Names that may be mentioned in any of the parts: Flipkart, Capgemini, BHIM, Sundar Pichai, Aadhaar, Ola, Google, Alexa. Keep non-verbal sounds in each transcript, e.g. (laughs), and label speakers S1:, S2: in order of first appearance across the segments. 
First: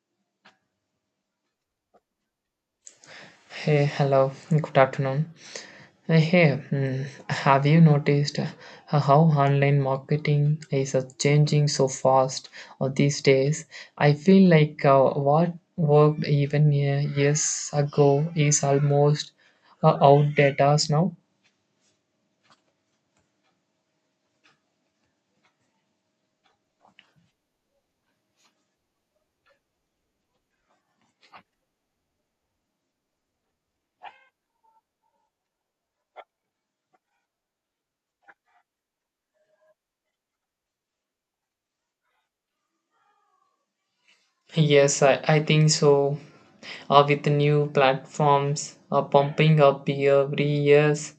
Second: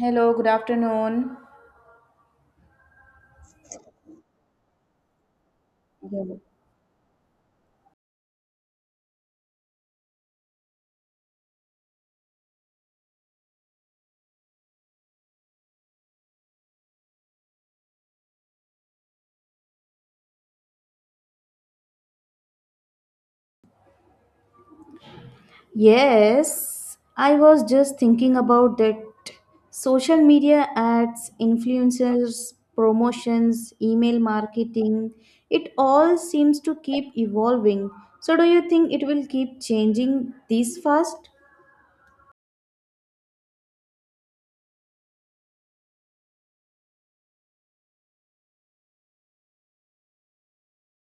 S1: Hello, good afternoon.
S2: Hey, hello, good afternoon.
S1: Yeah.
S2: Have you noticed how online marketing is changing so fast these days? I feel like what worked even years ago is almost outdated now.
S1: Yes, I was just thinking about that social media ads, influencers, promotions, email marketing, it all seems to keep evolving. So, do you think it will keep changing this fast?
S2: Yes, I think so. With the new platforms pumping up every years,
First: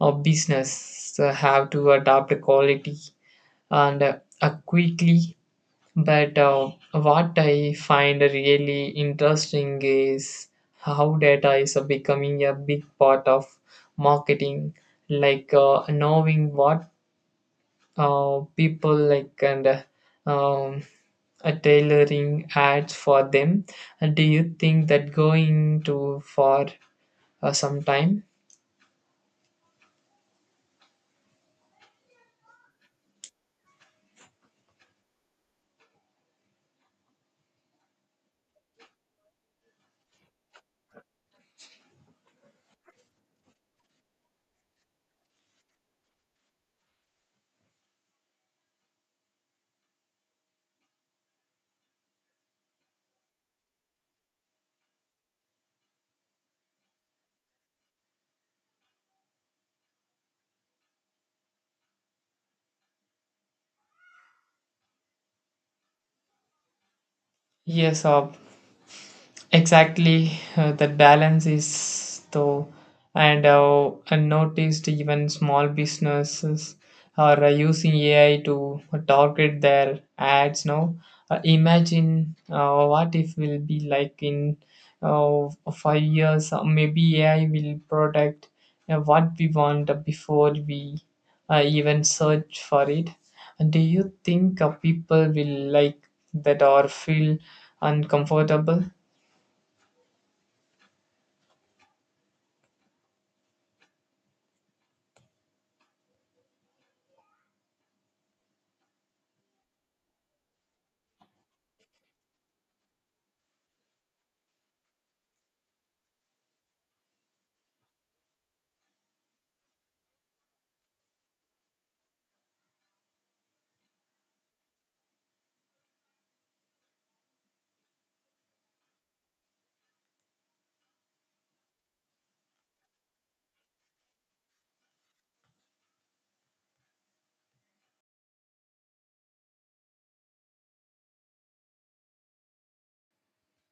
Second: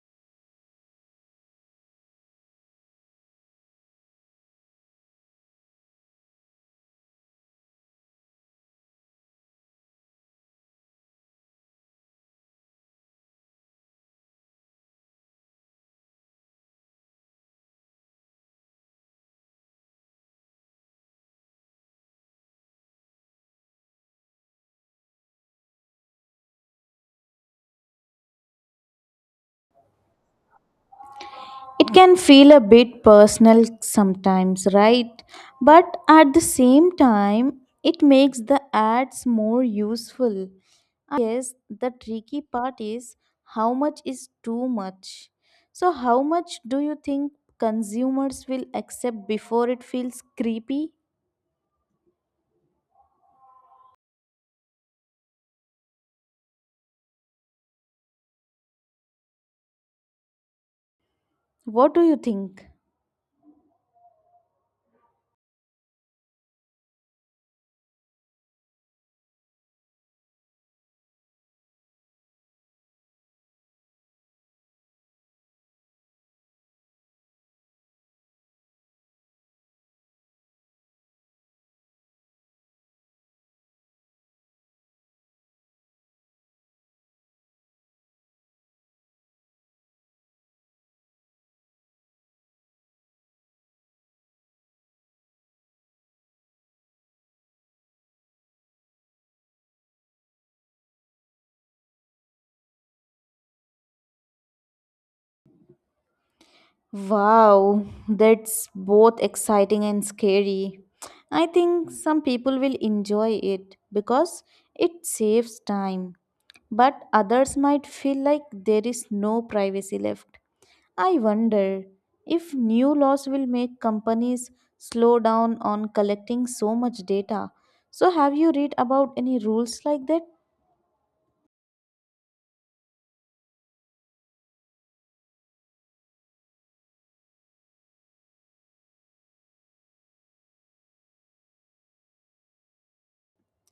S2: business have to adapt the quality and quickly. But what I find really interesting is how data is becoming a big part of marketing, like knowing what people like and um, tailoring ads for them. And do you think that going too far sometime?
S1: It can feel a bit personal sometimes, right? But at the same time, it makes the ads more useful. I guess the tricky part is how much is too much. So, how much do you think consumers will accept before it feels creepy? What do you think?
S2: Yes, uh, Exactly, that balance is though, and I noticed even small businesses are using AI to target their ads now. Imagine what if will be like in 5 years, maybe AI will protect what we want before we even search for it. And do you think people will like that or feel uncomfortable?
S1: Wow, that's both exciting and scary. I think some people will enjoy it because it saves time, but others might feel like there is no privacy left. I wonder if new laws will make companies slow down on collecting so much data. So, have you read about any rules like that?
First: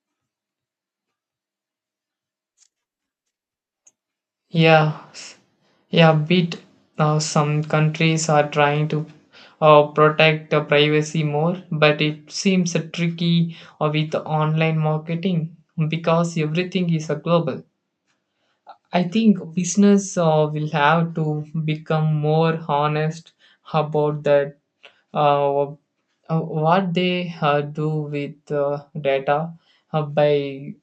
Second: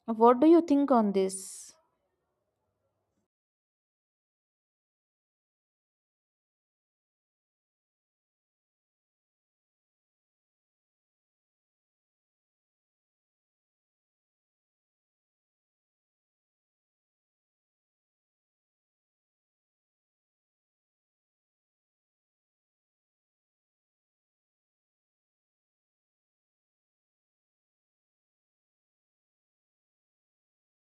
S1: What do you think on this?
S2: Yeah, s- yeah, bit now some countries are trying to protect the privacy more, but it seems a tricky with online marketing because everything is a global. I think business will have to become more honest about that uh, uh, what they do with data. By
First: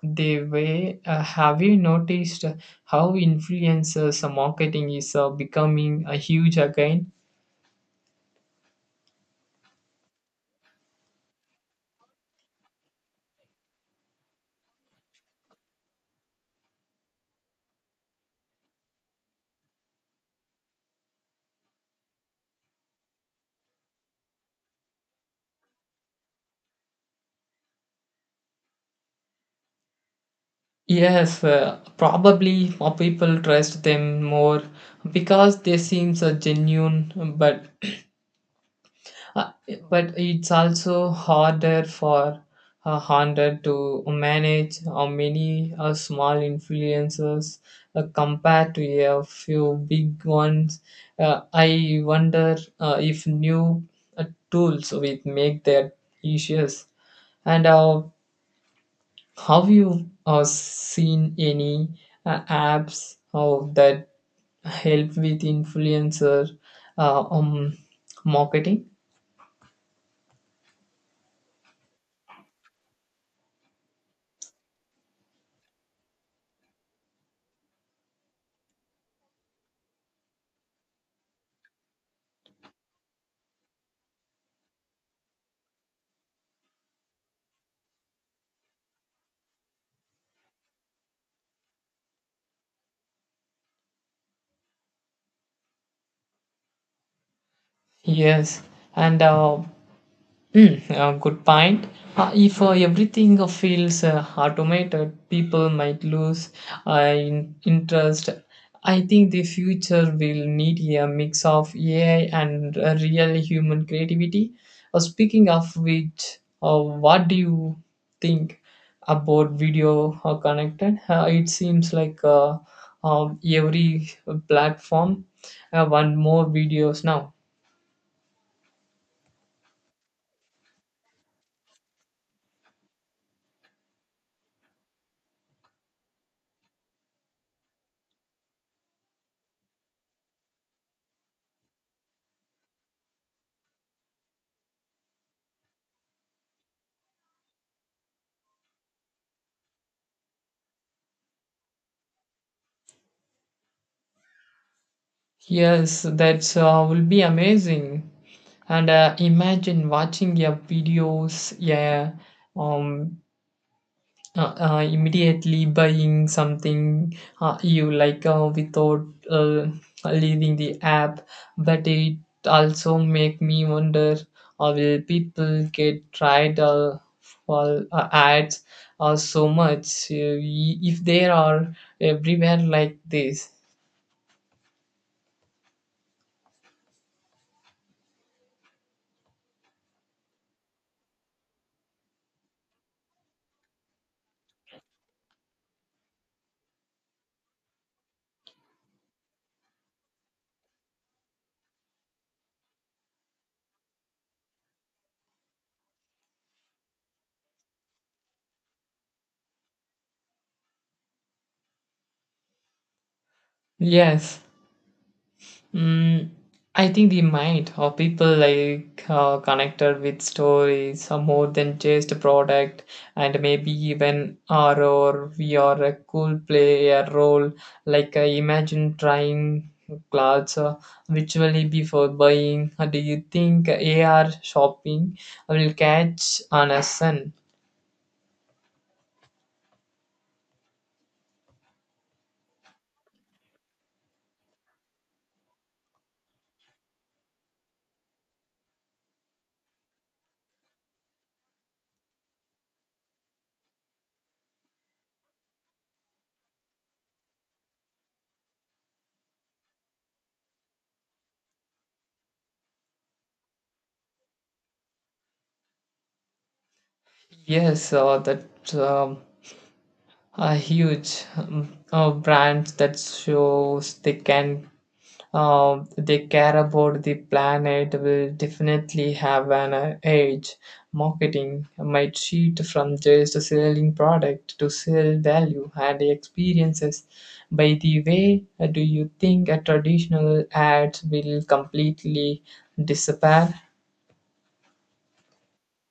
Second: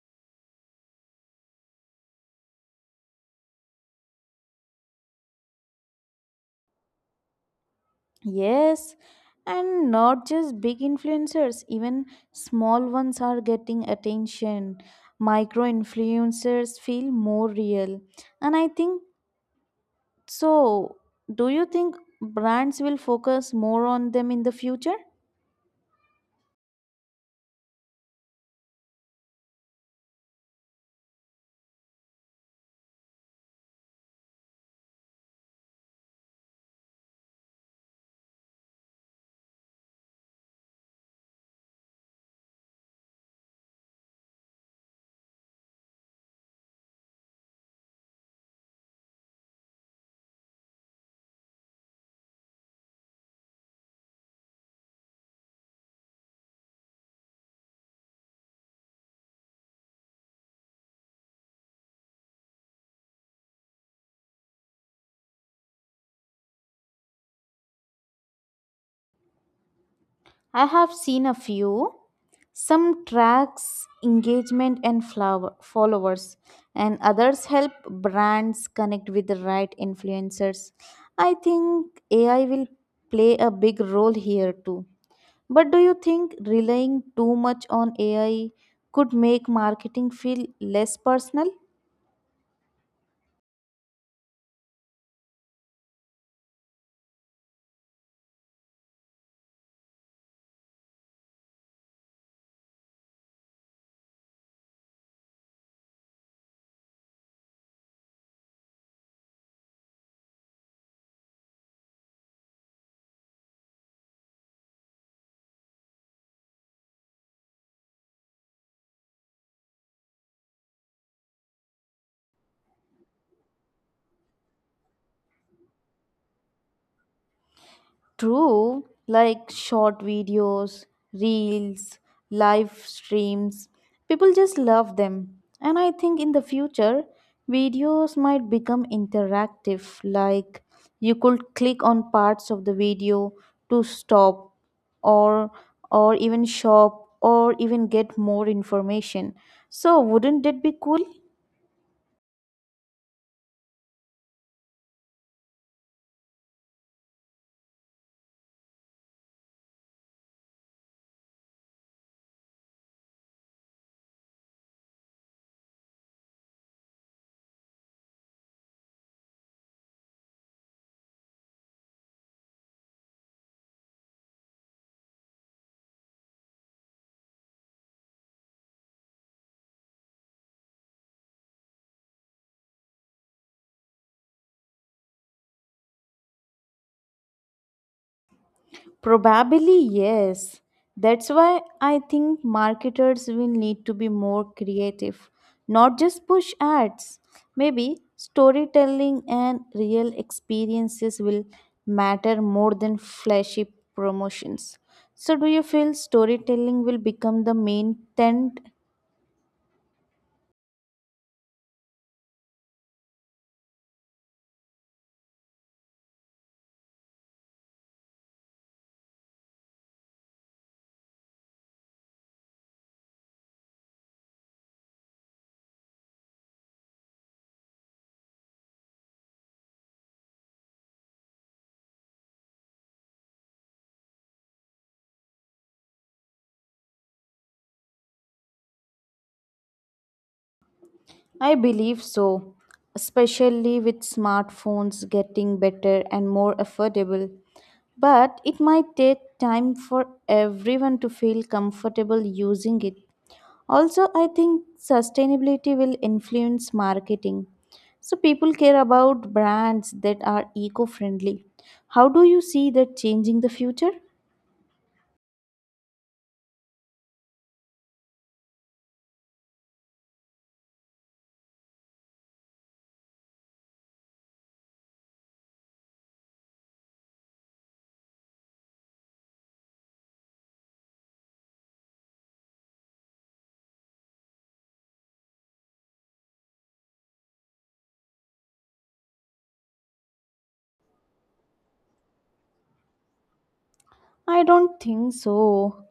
S2: they way, have you noticed how influencers marketing is becoming a huge again?
S1: Yes, and not just big influencers, even small ones are getting attention. Micro influencers feel more real. And I think so. Do you think brands will focus more on them in the future?
S2: Yes, probably more people trust them more because they seem so genuine. Uh, but it's also harder for Honda to manage how many small influences compared to a few big ones. I wonder if new tools will make that issues. And have you seen any apps of that help with influencer uh, um, marketing?
S1: I have seen a few. Some tracks engagement and flower followers, and others help brands connect with the right influencers. I think AI will play a big role here too. But do you think relying too much on AI could make marketing feel less personal?
S2: Yes, and good point. If everything feels automated, people might lose in interest. I think the future will need a mix of AI and real human creativity. Speaking of which, what do you think about video connected? It seems like every platform want more videos now.
S1: True, like short videos, reels, live streams, people just love them. And I think in the future, videos might become interactive, like you could click on parts of the video to stop or or even shop or even get more information. So wouldn't that be cool?
S2: Yes, that will be amazing. And imagine watching your videos, yeah, um, immediately buying something you like without leaving the app. But it also make me wonder, will people get tried for ads so much if they are everywhere like this?
S1: Probably yes. That's why I think marketers will need to be more creative, not just push ads. Maybe storytelling and real experiences will matter more than flashy promotions. So, do you feel storytelling will become the main trend?
S2: Yes. Mm, I think the mind of people like connected with stories are more than just a product, and maybe even R or VR could play a role. Like imagine trying clothes virtually before buying. Do you think AR shopping will catch on a sun?
S1: I believe so, especially with smartphones getting better and more affordable. But it might take time for everyone to feel comfortable using it. Also, I think sustainability will influence marketing. So, people care about brands that are eco friendly. How do you see that changing the future?
S2: Yes, that's a huge brand that shows they can they care about the planet will definitely have an edge. Marketing might shift from just selling product to sell value and experiences. By the way, do you think a traditional ads will completely disappear?
S1: I don't think so.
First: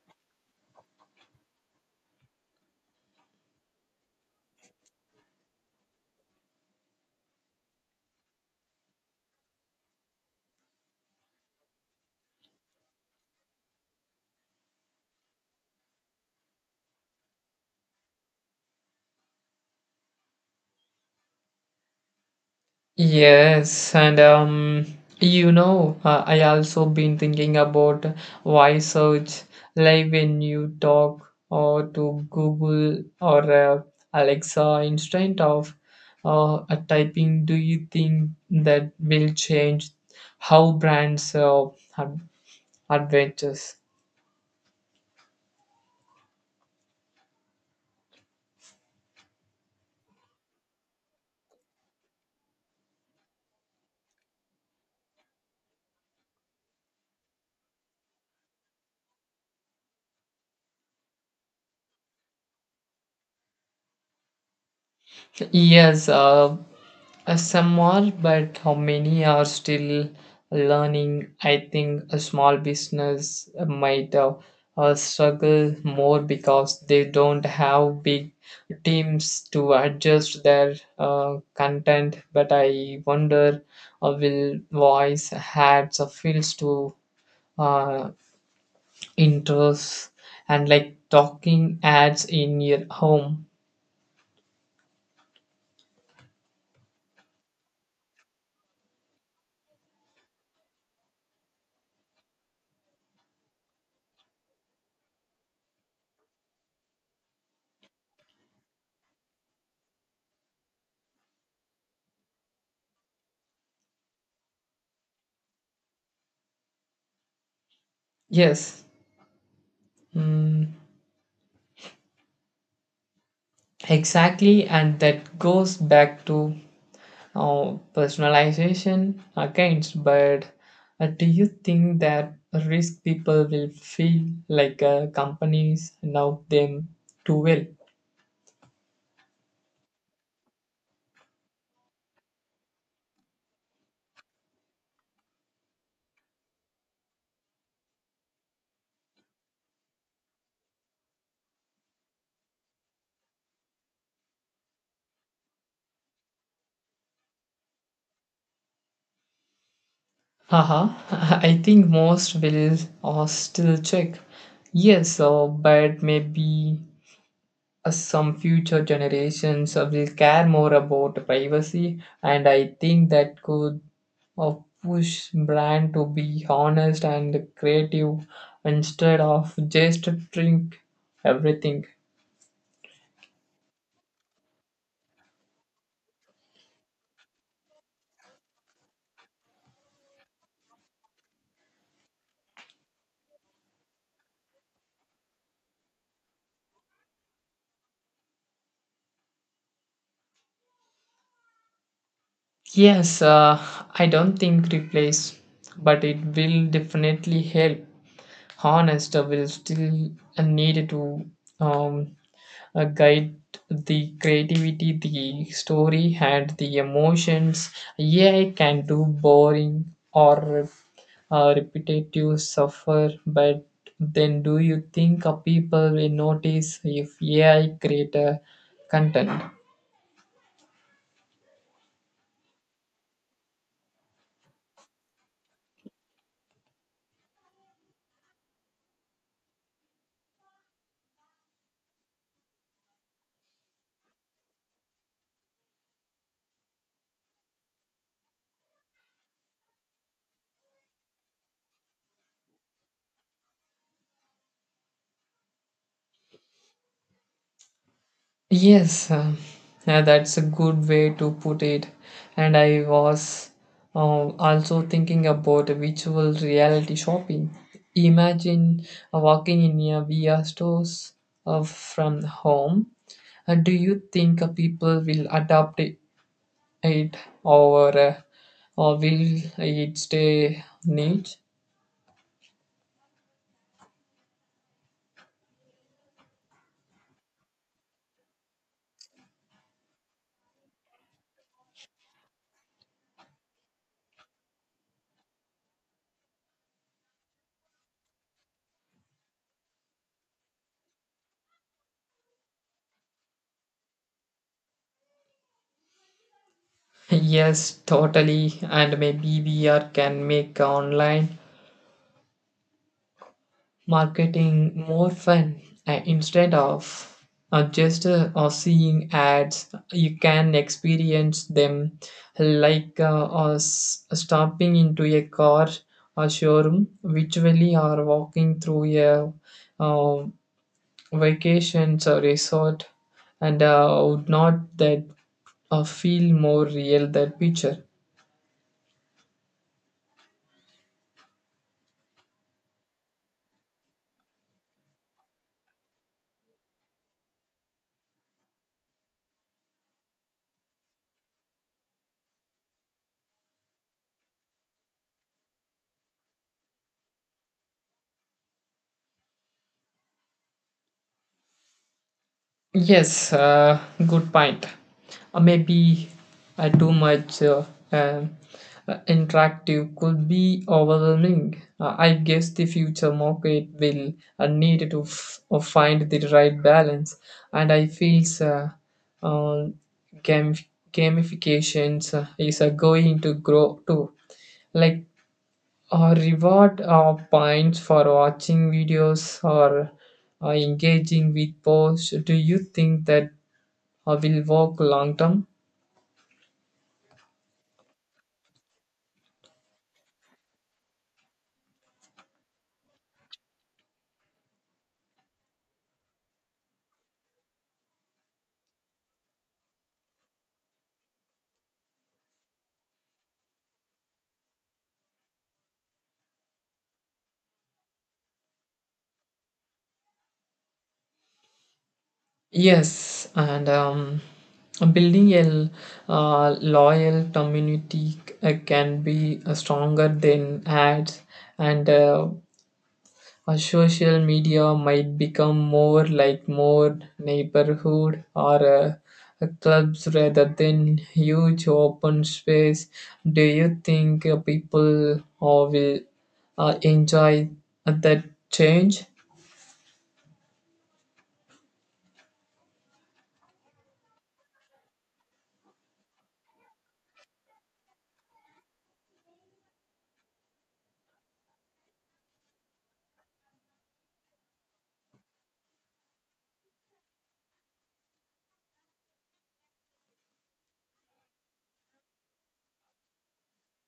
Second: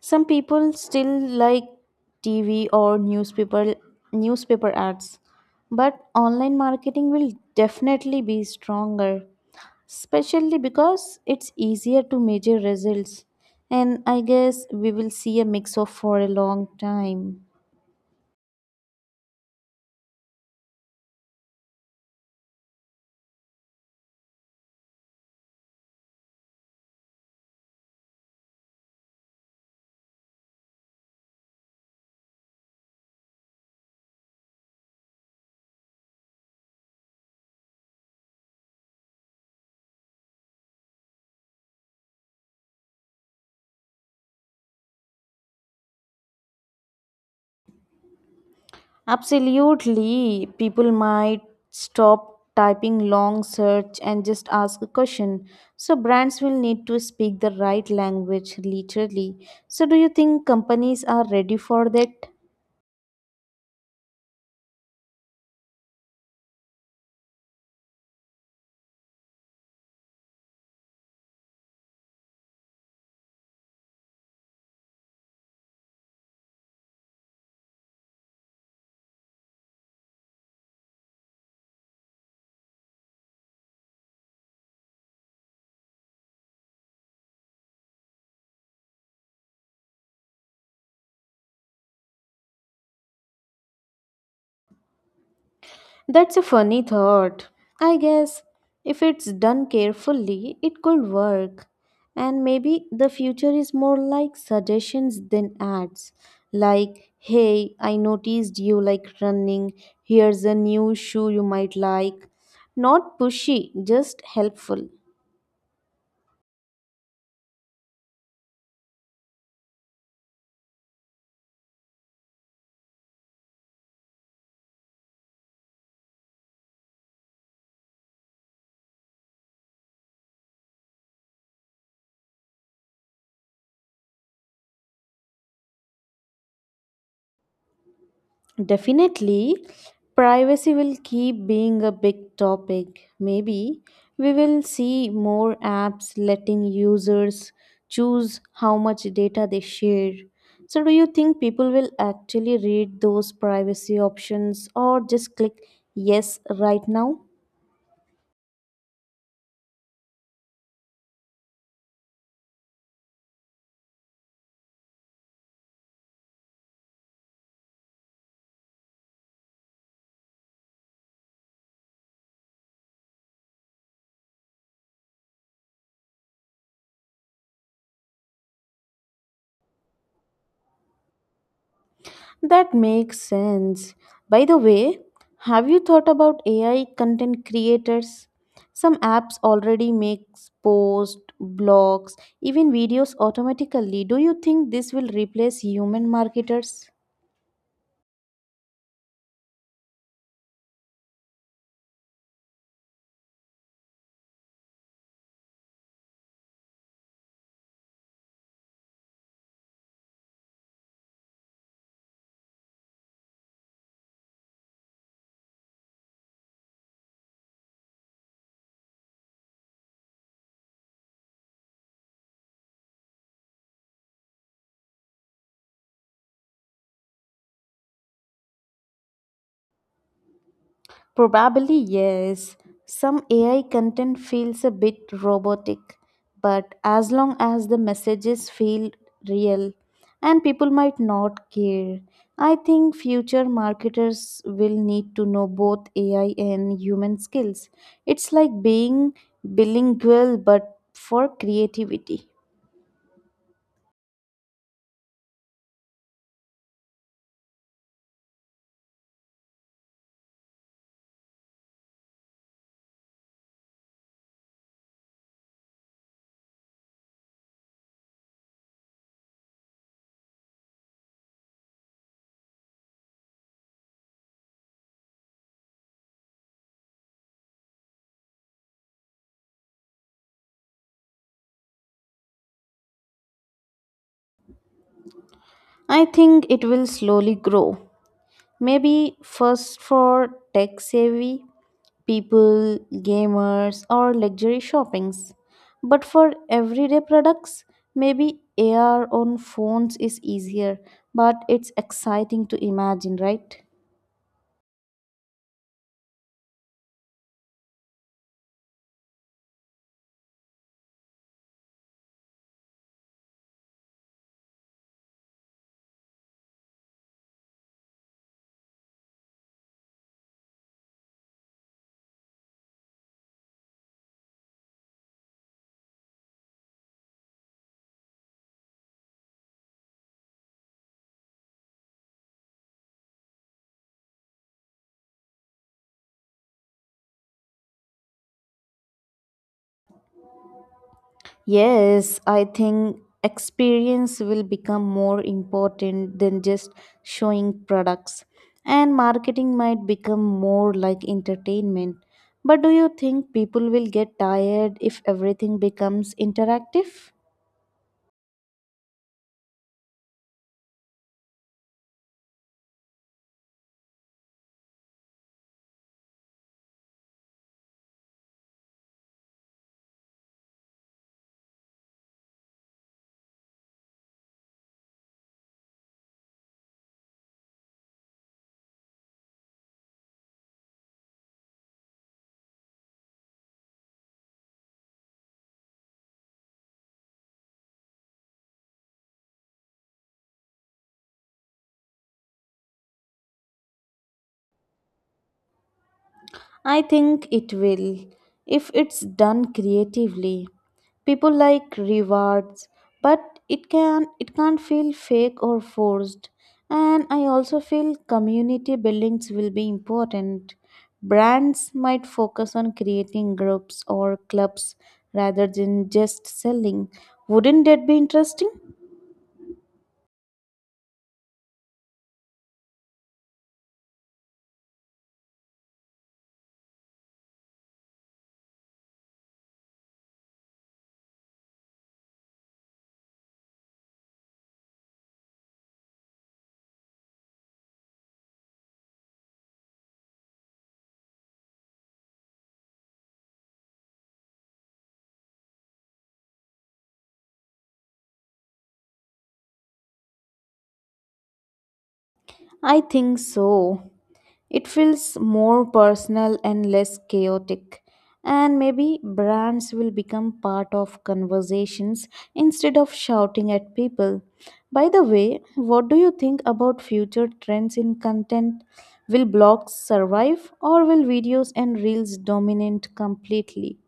S1: Some people still like TV or newspaper ads, but online marketing will definitely be stronger, especially because it's easier to measure results. And I guess we will see a mix of for a long time.
S2: Yes, and you know, I also been thinking about why search like when you talk or to Google or Alexa instead of typing. Do you think that will change how brands ad- adventures?
S1: Absolutely. People might stop typing long search and just ask a question. So brands will need to speak the right language literally. So do you think companies are ready for that?
S2: Yes, some are, but how many are still learning? I think a small business might struggle more because they don't have big teams to adjust their content. But I wonder will voice ads appeals to uh, interests and like talking ads in your home?
S1: That's a funny thought. I guess if it's done carefully, it could work. And maybe the future is more like suggestions than ads. Like, hey, I noticed you like running. Here's a new shoe you might like. Not pushy, just helpful.
S2: Yes. Mm. Exactly, and that goes back to oh, personalization against, but do you think that risk people will feel like companies know them too well?
S1: Definitely, privacy will keep being a big topic. Maybe we will see more apps letting users choose how much data they share. So, do you think people will actually read those privacy options or just click yes right now?
S2: Haha, (laughs) I think most will still check. Yes, but maybe some future generations will care more about privacy, and I think that could uh, push brand to be honest and creative instead of just drink everything.
S1: That makes sense. By the way, have you thought about AI content creators? Some apps already make posts, blogs, even videos automatically. Do you think this will replace human marketers?
S2: yes uh, I don't think replace, but it will definitely help honest will still need to um, guide the creativity, the story, and the emotions. AI can do boring or repetitive suffer, but then do you think people will notice if AI create a content?
S1: Probably yes. Some AI content feels a bit robotic, but as long as the messages feel real and people might not care, I think future marketers will need to know both AI and human skills. It's like being bilingual but for creativity.
S2: Yes, uh, yeah, that's a good way to put it. And I was uh, also thinking about virtual reality shopping. Imagine walking in a VR stores from home. Do you think people will adopt it, or uh, or will it stay niche? (laughs)
S1: I think it will slowly grow. Maybe first for tech savvy people, gamers, or luxury shoppings. But for everyday products, maybe AR on phones is easier, but it's exciting to imagine, right?
S2: Yes, totally. And maybe VR can make online marketing more fun instead of just seeing ads you can experience them like s- stopping into a car or showroom virtually, or walking through a uh, vacation or resort, and would not that feel more real that picture?
S1: Yes, I think experience will become more important than just showing products, and marketing might become more like entertainment. But do you think people will get tired if everything becomes interactive?
S2: Yes, good point. Maybe too much um, interactive could be overwhelming. I guess the future market will need to find the right balance, and I feel uh, gam- gamifications is going to grow too. Like reward points for watching videos or engaging with posts. Do you think that will work long term?
S1: I think it will, if it's done creatively. People like rewards, but it can't feel fake or forced. And I also feel community buildings will be important. Brands might focus on creating groups or clubs rather than just selling. Wouldn't that be interesting?
S2: Yes, and building a loyal community can be stronger than ads, and social media might become more like more neighborhood or clubs rather than huge open space. Do you think people will enjoy that change?
S1: I think so. It feels more personal and less chaotic. And maybe brands will become part of conversations instead of shouting at people. By the way, what do you think about future trends in content? Will blogs survive or will videos and reels dominate completely?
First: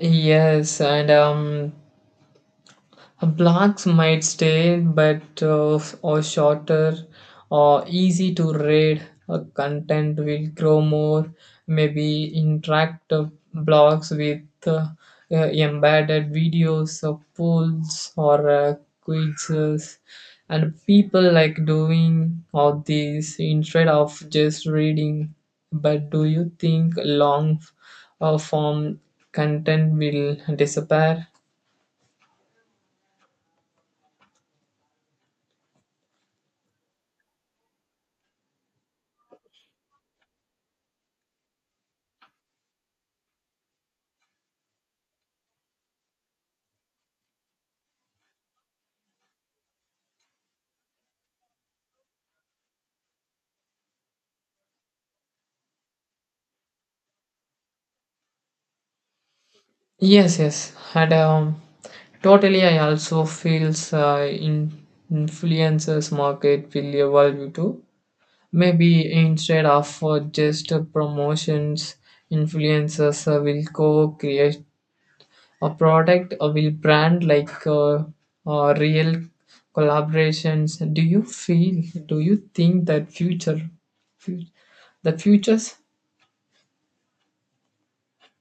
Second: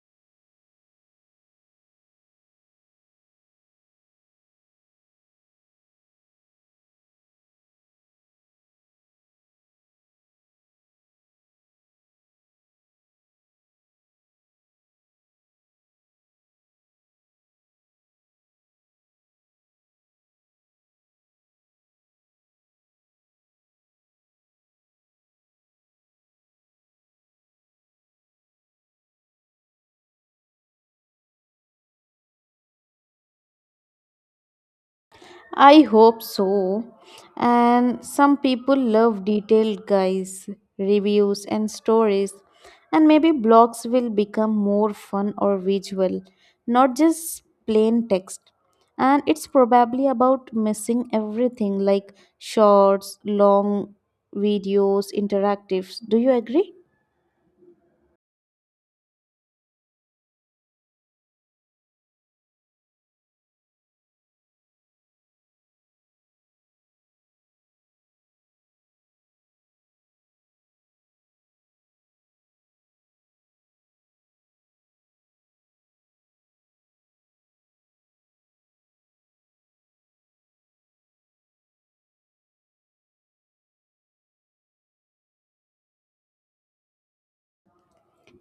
S2: Yes, and blocks might stay, but or shorter or easy to read. Content will grow more. Maybe interactive blogs with uh, embedded videos or polls or quizzes, and people like doing all these instead of just reading. But do you think long form content will disappear?
S1: I hope so. And some people love detailed guides, reviews, and stories. And maybe blogs will become more fun or visual, not just plain text. And it's probably about missing everything like shorts, long videos, interactives. Do you agree?
S2: Yes, yes. And totally, I also feels in influencers market will evolve you too. Maybe instead of just promotions, influencers will co-create a product or will brand like real collaborations. Do you feel? Do you think that fut- the futures?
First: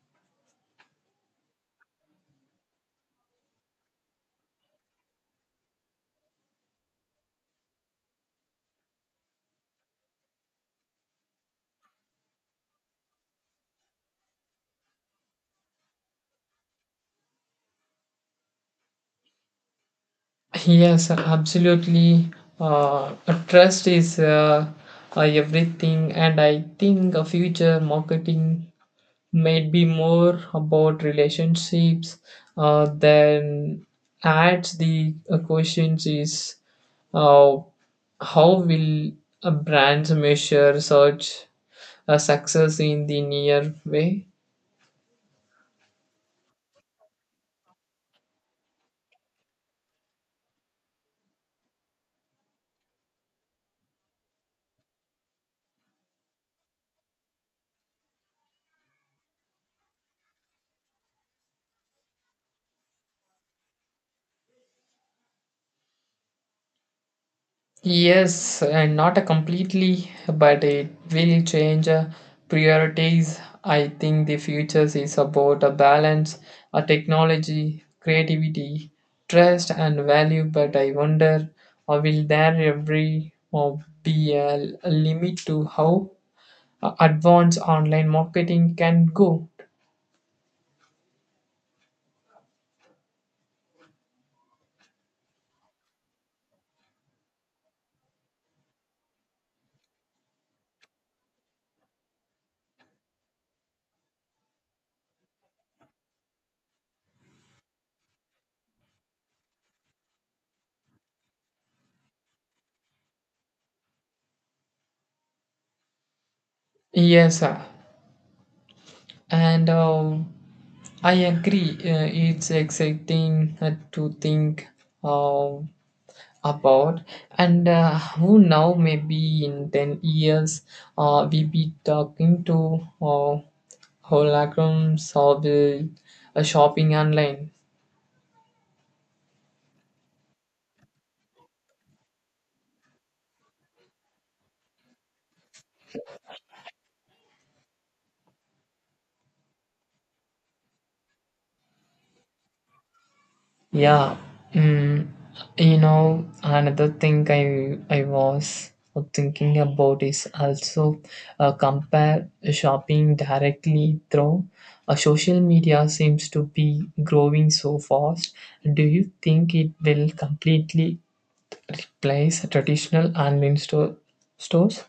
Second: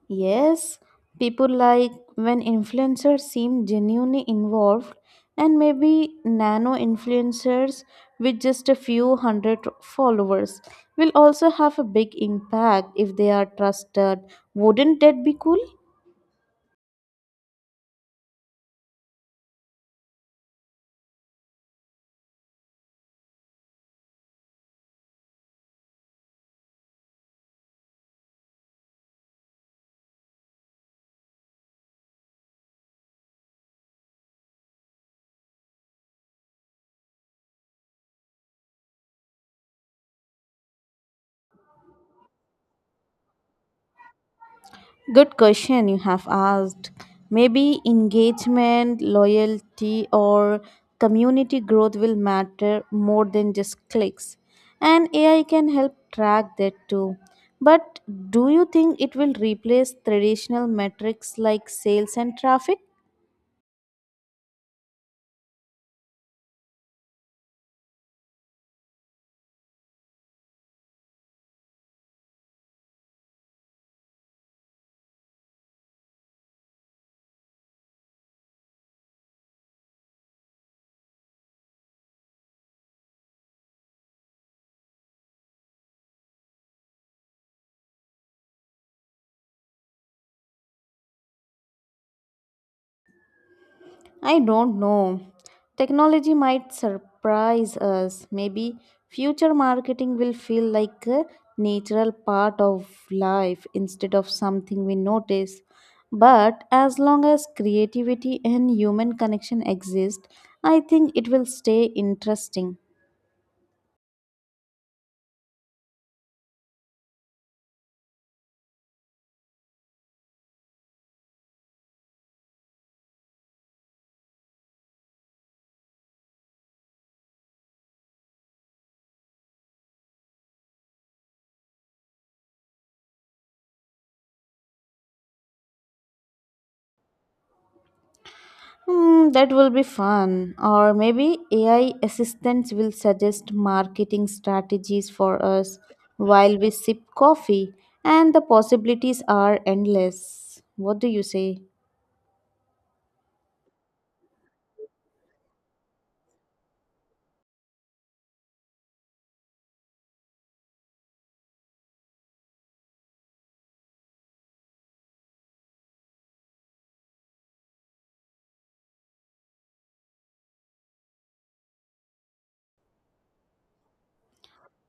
S1: Yes, people like when influencers seem genuinely involved, and maybe nano influencers with just a few hundred followers will also have a big impact if they are trusted. Wouldn't that be cool?
S2: Yes, absolutely. Uh, Trust is everything, and I think a future marketing might be more about relationships than ads. The question is, uh, how will a brand measure such a success in the near way?
S1: Good question you have asked. Maybe engagement, loyalty, or community growth will matter more than just clicks. And AI can help track that too. But do you think it will replace traditional metrics like sales and traffic?
S2: Yes, and not a completely, but it will change priorities. I think the future is about a balance, a technology, creativity, trust, and value. But I wonder, will there ever uh, be a limit to how advanced online marketing can go?
S1: I don't know. Technology might surprise us. Maybe future marketing will feel like a natural part of life instead of something we notice. But as long as creativity and human connection exist, I think it will stay interesting.
S2: Yes, sir. And I agree. It's exciting to think. Uh, about and who now maybe in 10 years we be talking to holograms or the shopping online.
S1: Hmm, that will be fun. Or maybe AI assistants will suggest marketing strategies for us while we sip coffee, and the possibilities are endless. What do you say?
S2: yeah mm, you know, another thing I was thinking about is also compare shopping directly through social media seems to be growing so fast. Do you think it will completely replace traditional online stores?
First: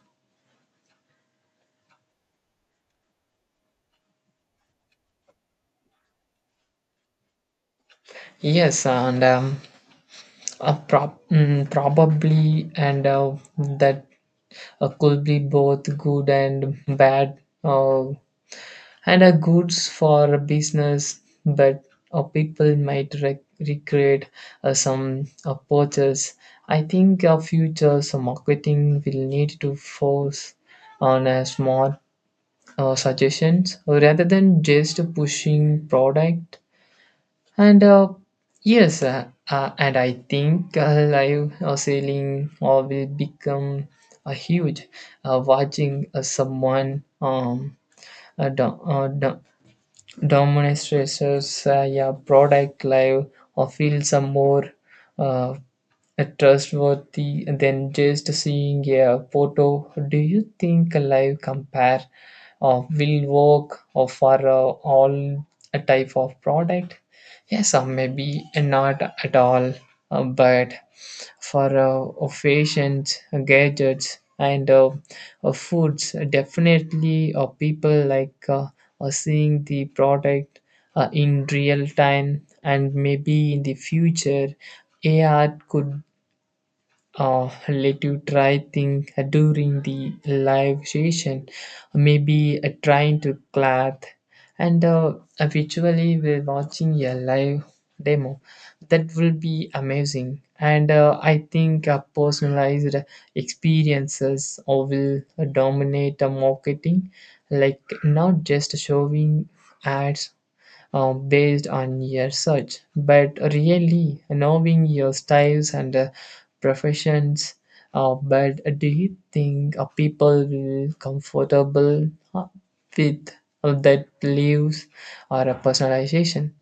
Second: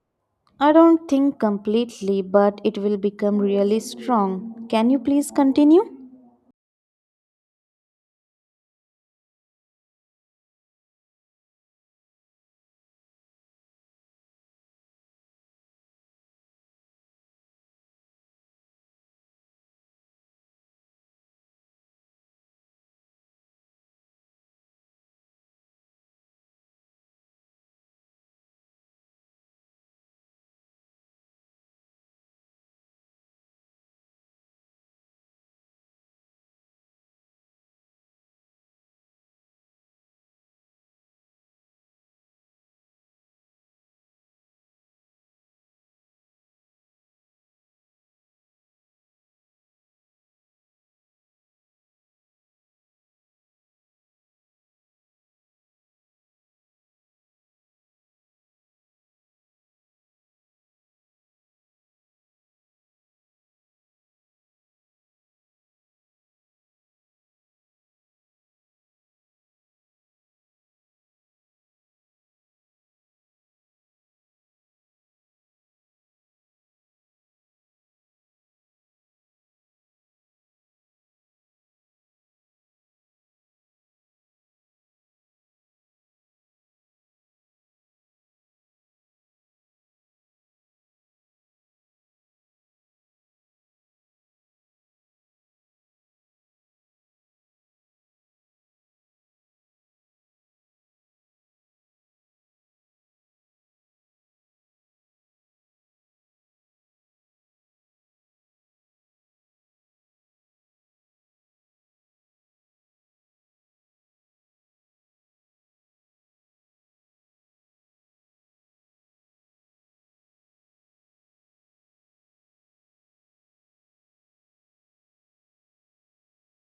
S1: I don't think completely, but it will become really strong. Can you please continue?
S2: Yes, and probably, and that could be both good and bad, uh, and goods for business, but people might recreate some purchase. I think our future some marketing will need to force on a smart suggestions rather than just pushing product. And yes, and I think live sailing will become a huge. Watching someone uh, do- uh, do- demonstrators yeah, product live or feel some more uh, a trustworthy than just seeing a photo. Do you think a live compare will work or for all a type of product? Yes, or maybe not at all, but for fashions, gadgets, and foods, definitely people like seeing the product in real time. And maybe in the future, AR could let you try thing during the live session, maybe trying to clap and visually we're watching a live demo. That will be amazing, and I think personalized experiences or will dominate the marketing, like not just showing ads based on your search, but really knowing your styles and professions. But do you think people will comfortable uh, with that beliefs or a personalization?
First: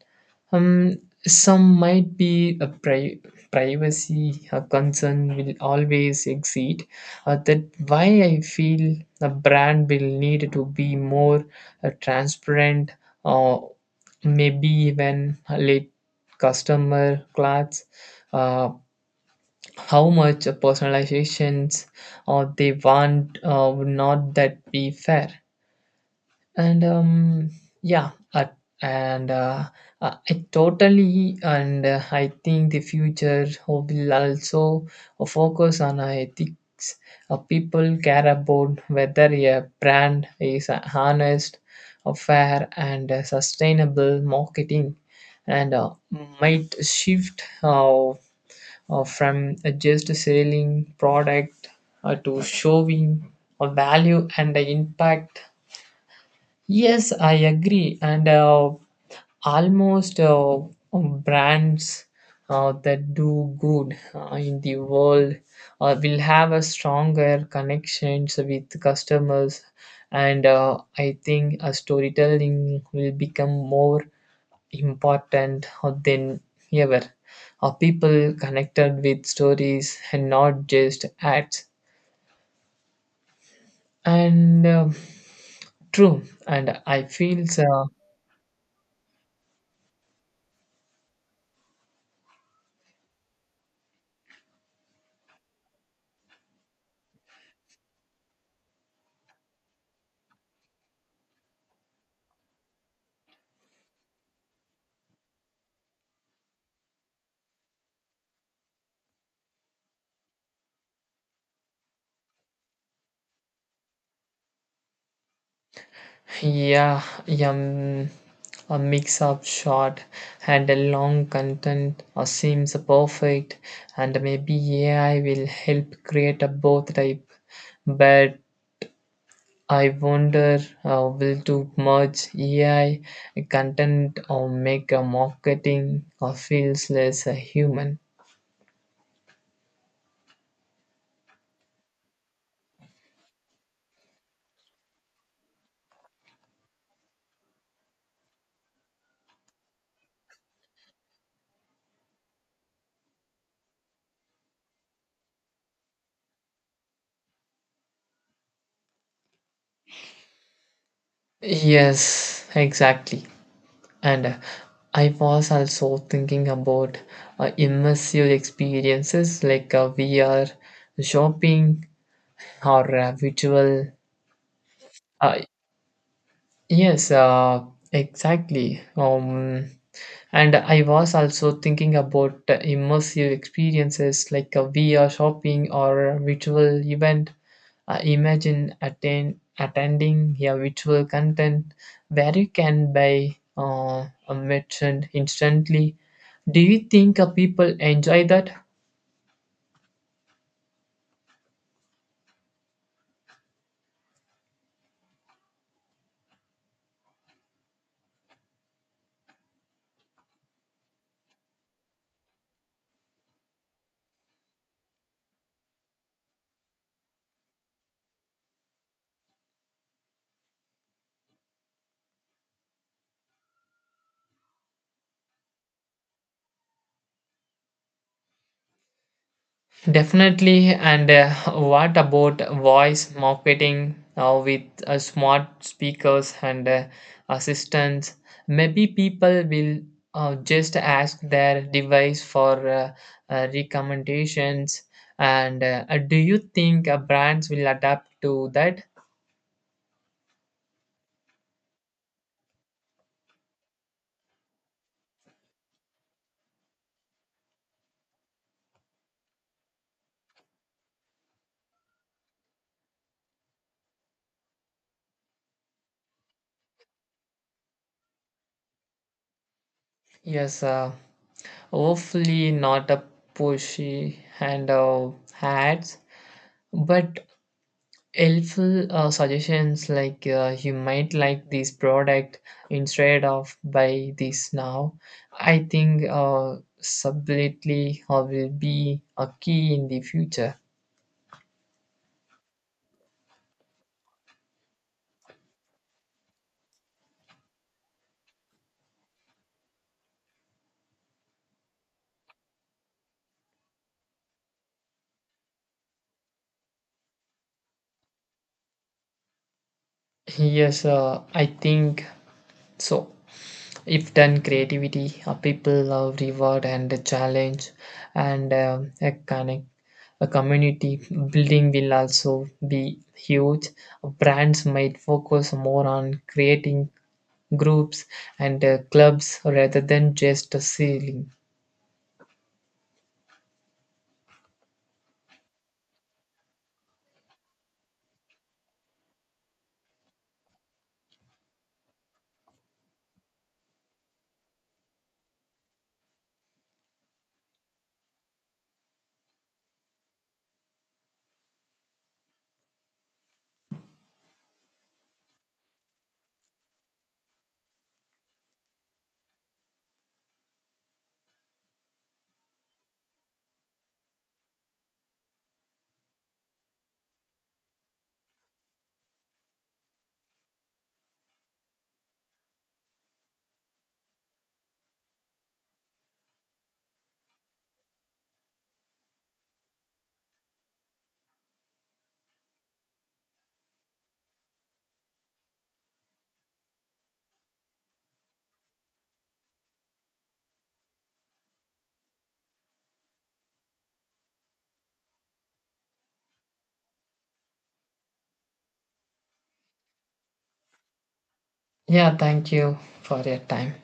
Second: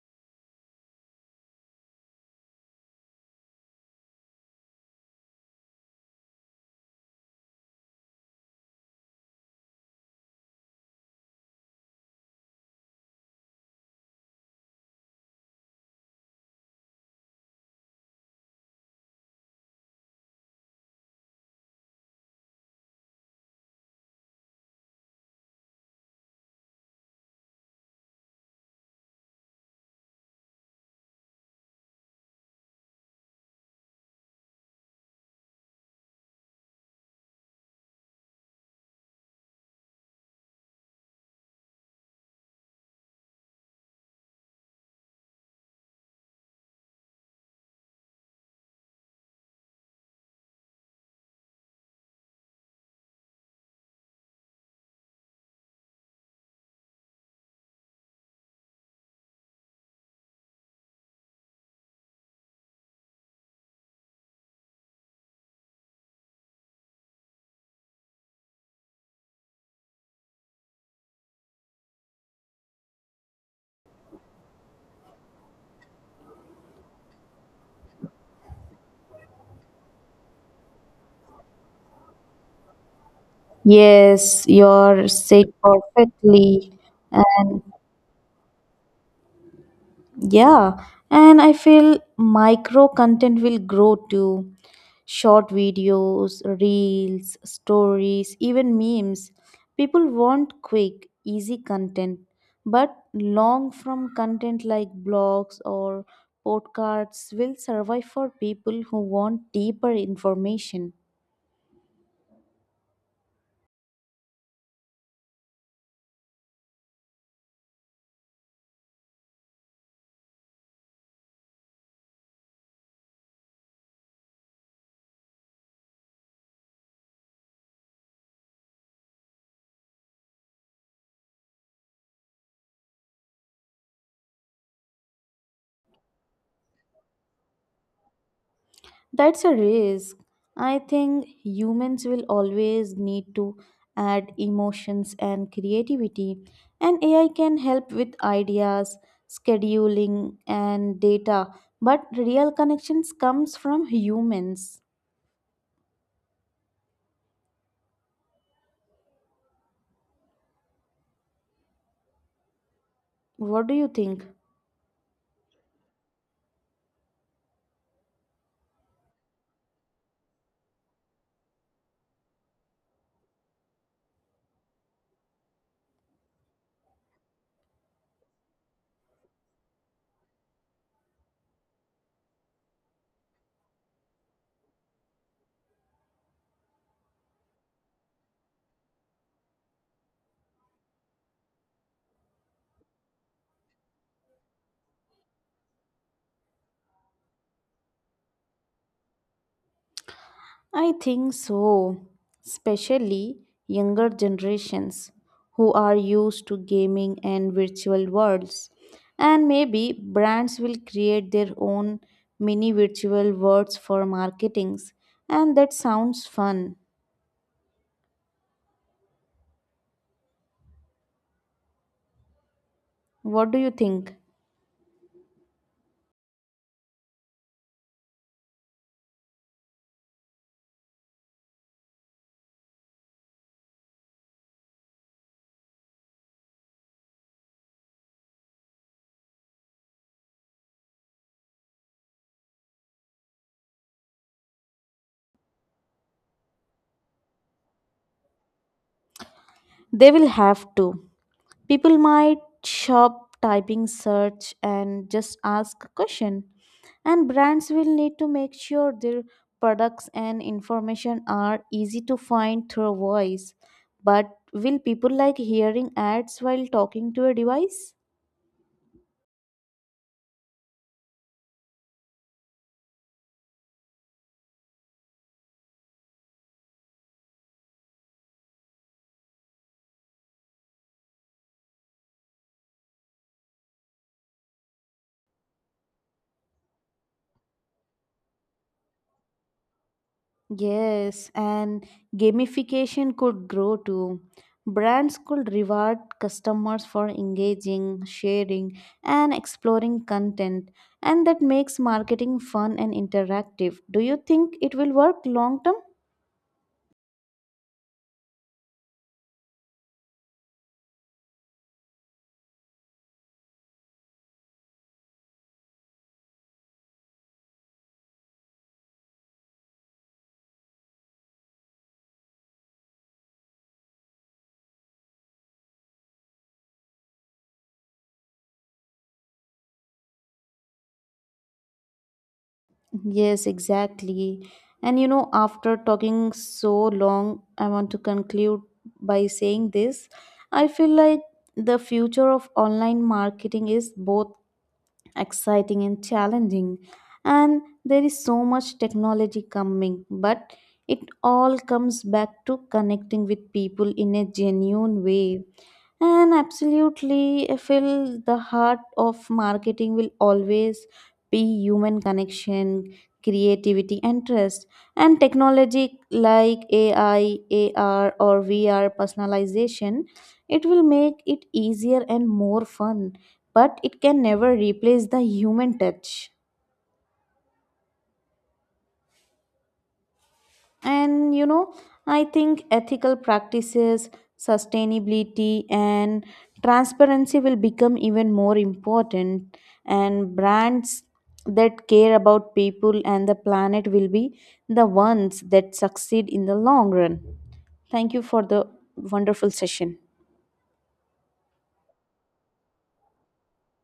S2: Um, some might be a privacy a concern will always exceed. That why I feel a brand will need to be more transparent, or maybe even let customer clothes. Uh, how much personalizations or they want, would not that be fair? And um yeah uh, and uh, uh, i totally, and I think the future will also focus on ethics. People care about whether a brand is honest, fair, and sustainable marketing, and might shift from just selling product to showing a value and the impact. Yes, I agree. And almost brands that do good in the world will have a stronger connections with customers. And I think a storytelling will become more important than ever. People connected with stories and not just ads.
S1: Yes,
S2: And
S1: you're said
S2: true.
S1: perfectly.
S2: And I feel
S1: And
S2: so.
S1: yeah, and I feel micro content will grow too. Short videos, reels, stories, even memes. People want quick, easy content, but long form content like blogs or podcasts will survive for people who want deeper information.
S2: Yeah, yum. A mix up shot and a long content seems perfect, and maybe AI will help create a both type. But I wonder, will to merge AI content or make a marketing or feels less human?
S1: That's a risk. I think humans will always need to add emotions and creativity, and AI can help with ideas, scheduling, and data. But real connections comes from humans.
S2: Yes, exactly.
S1: What do you think?
S2: And I was also thinking about immersive experiences like VR, shopping, or virtual uh, Yes, exactly. And I was also thinking about immersive experiences like a VR shopping or a virtual event. Imagine attending a virtual content where you can buy a merchant instantly. Do you think people enjoy that?
S1: I think so, especially younger generations who are used to gaming and virtual worlds. And maybe brands will create their own mini virtual worlds for marketings, and that sounds fun. What do you think?
S2: Definitely. And what about voice marketing now with smart speakers and assistants? Maybe people will just ask their device for recommendations. And do you think brands will adapt to that?
S1: They will have to. People might shop typing search and just ask a question. And brands will need to make sure their products and information are easy to find through voice. But will people like hearing ads while talking to a device?
S2: Yes, hopefully not a pushy and ads, but helpful suggestions like you might like this product instead of buy this now. I think subtlety will be a key in the future.
S1: Yes, and gamification could grow too. Brands could reward customers for engaging, sharing, and exploring content, and that makes marketing fun and interactive. Do you think it will work long term?
S2: Yes I think so. If done creativity, people love reward and the challenge, and a connect a community building will also be huge. Brands might focus more on creating groups and clubs rather than just a ceiling.
S1: Yes, exactly. And you know, after talking so long, I want to conclude by saying this. I feel like the future of online marketing is both exciting and challenging, and there is so much technology coming, but it all comes back to connecting with people in a genuine way. And absolutely, I feel the heart of marketing will always be human connection, creativity, and trust. And technology like AI, AR, or VR personalization, it will make it easier and more fun, but it can never replace the human touch. And you know, I think ethical practices, sustainability, and transparency will become even more important, and brands that care about people and the planet will be the ones that succeed in the long run. Thank you for the wonderful session.
S2: Yeah, thank you for your time.